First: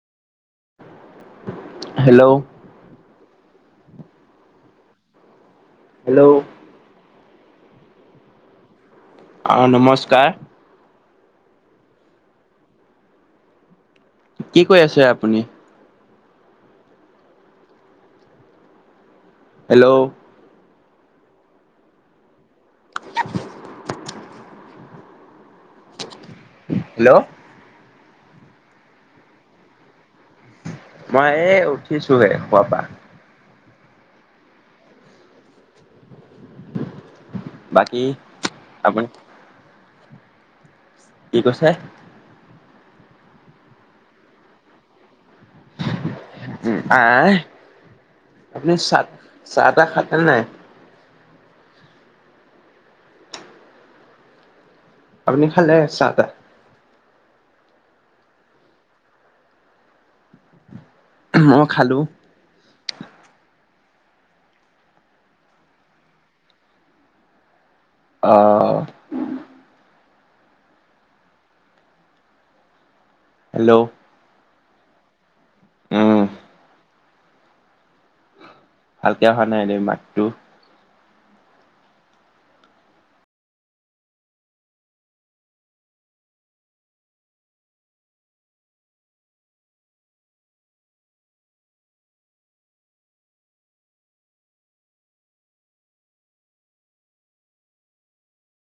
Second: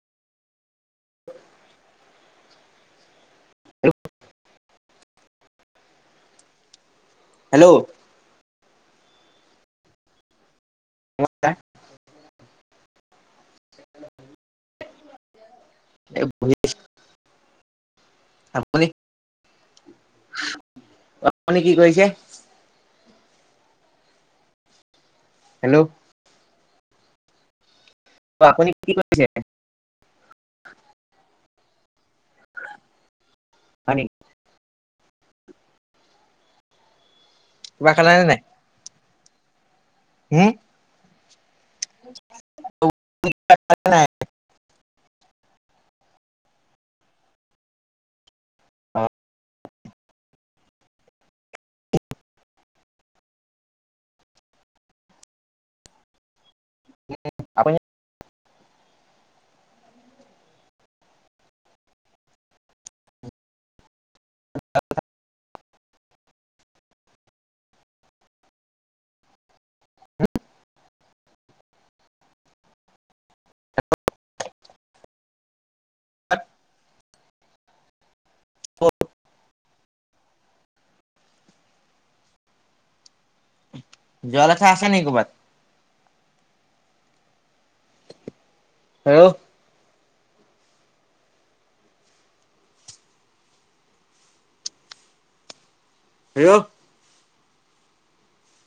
Hello. [inaudible] Hello hello. অঁ নমস্কাৰ। নমস্কাৰ। কি কৰি আছে আপুনি? এ বহি আছো। আপুনি? হেল্ল'। আপুনি কি কৰিছে? [inaudible] হেল্ল'! হেল্ল'! অ আপুনি কি কৰিছে? মই এই উঠিছোহে শুৱা পৰা হয় নেকি কিবা বাকী খালে নে নাই আপনি? হুম? কি কৈছে? নাই উম আহ আপুনি অ চাহ চাহ তাহ খালে নাই? আপুনি খালে চাহ তাহ? আপুনি মই খালো। অহ হেল্ল'! উম ভালকে অহা নাই দেই মাতটো। যোৱাৰ কথা আছে নি ক'ৰবাত? হেল্ল! হেল্ল!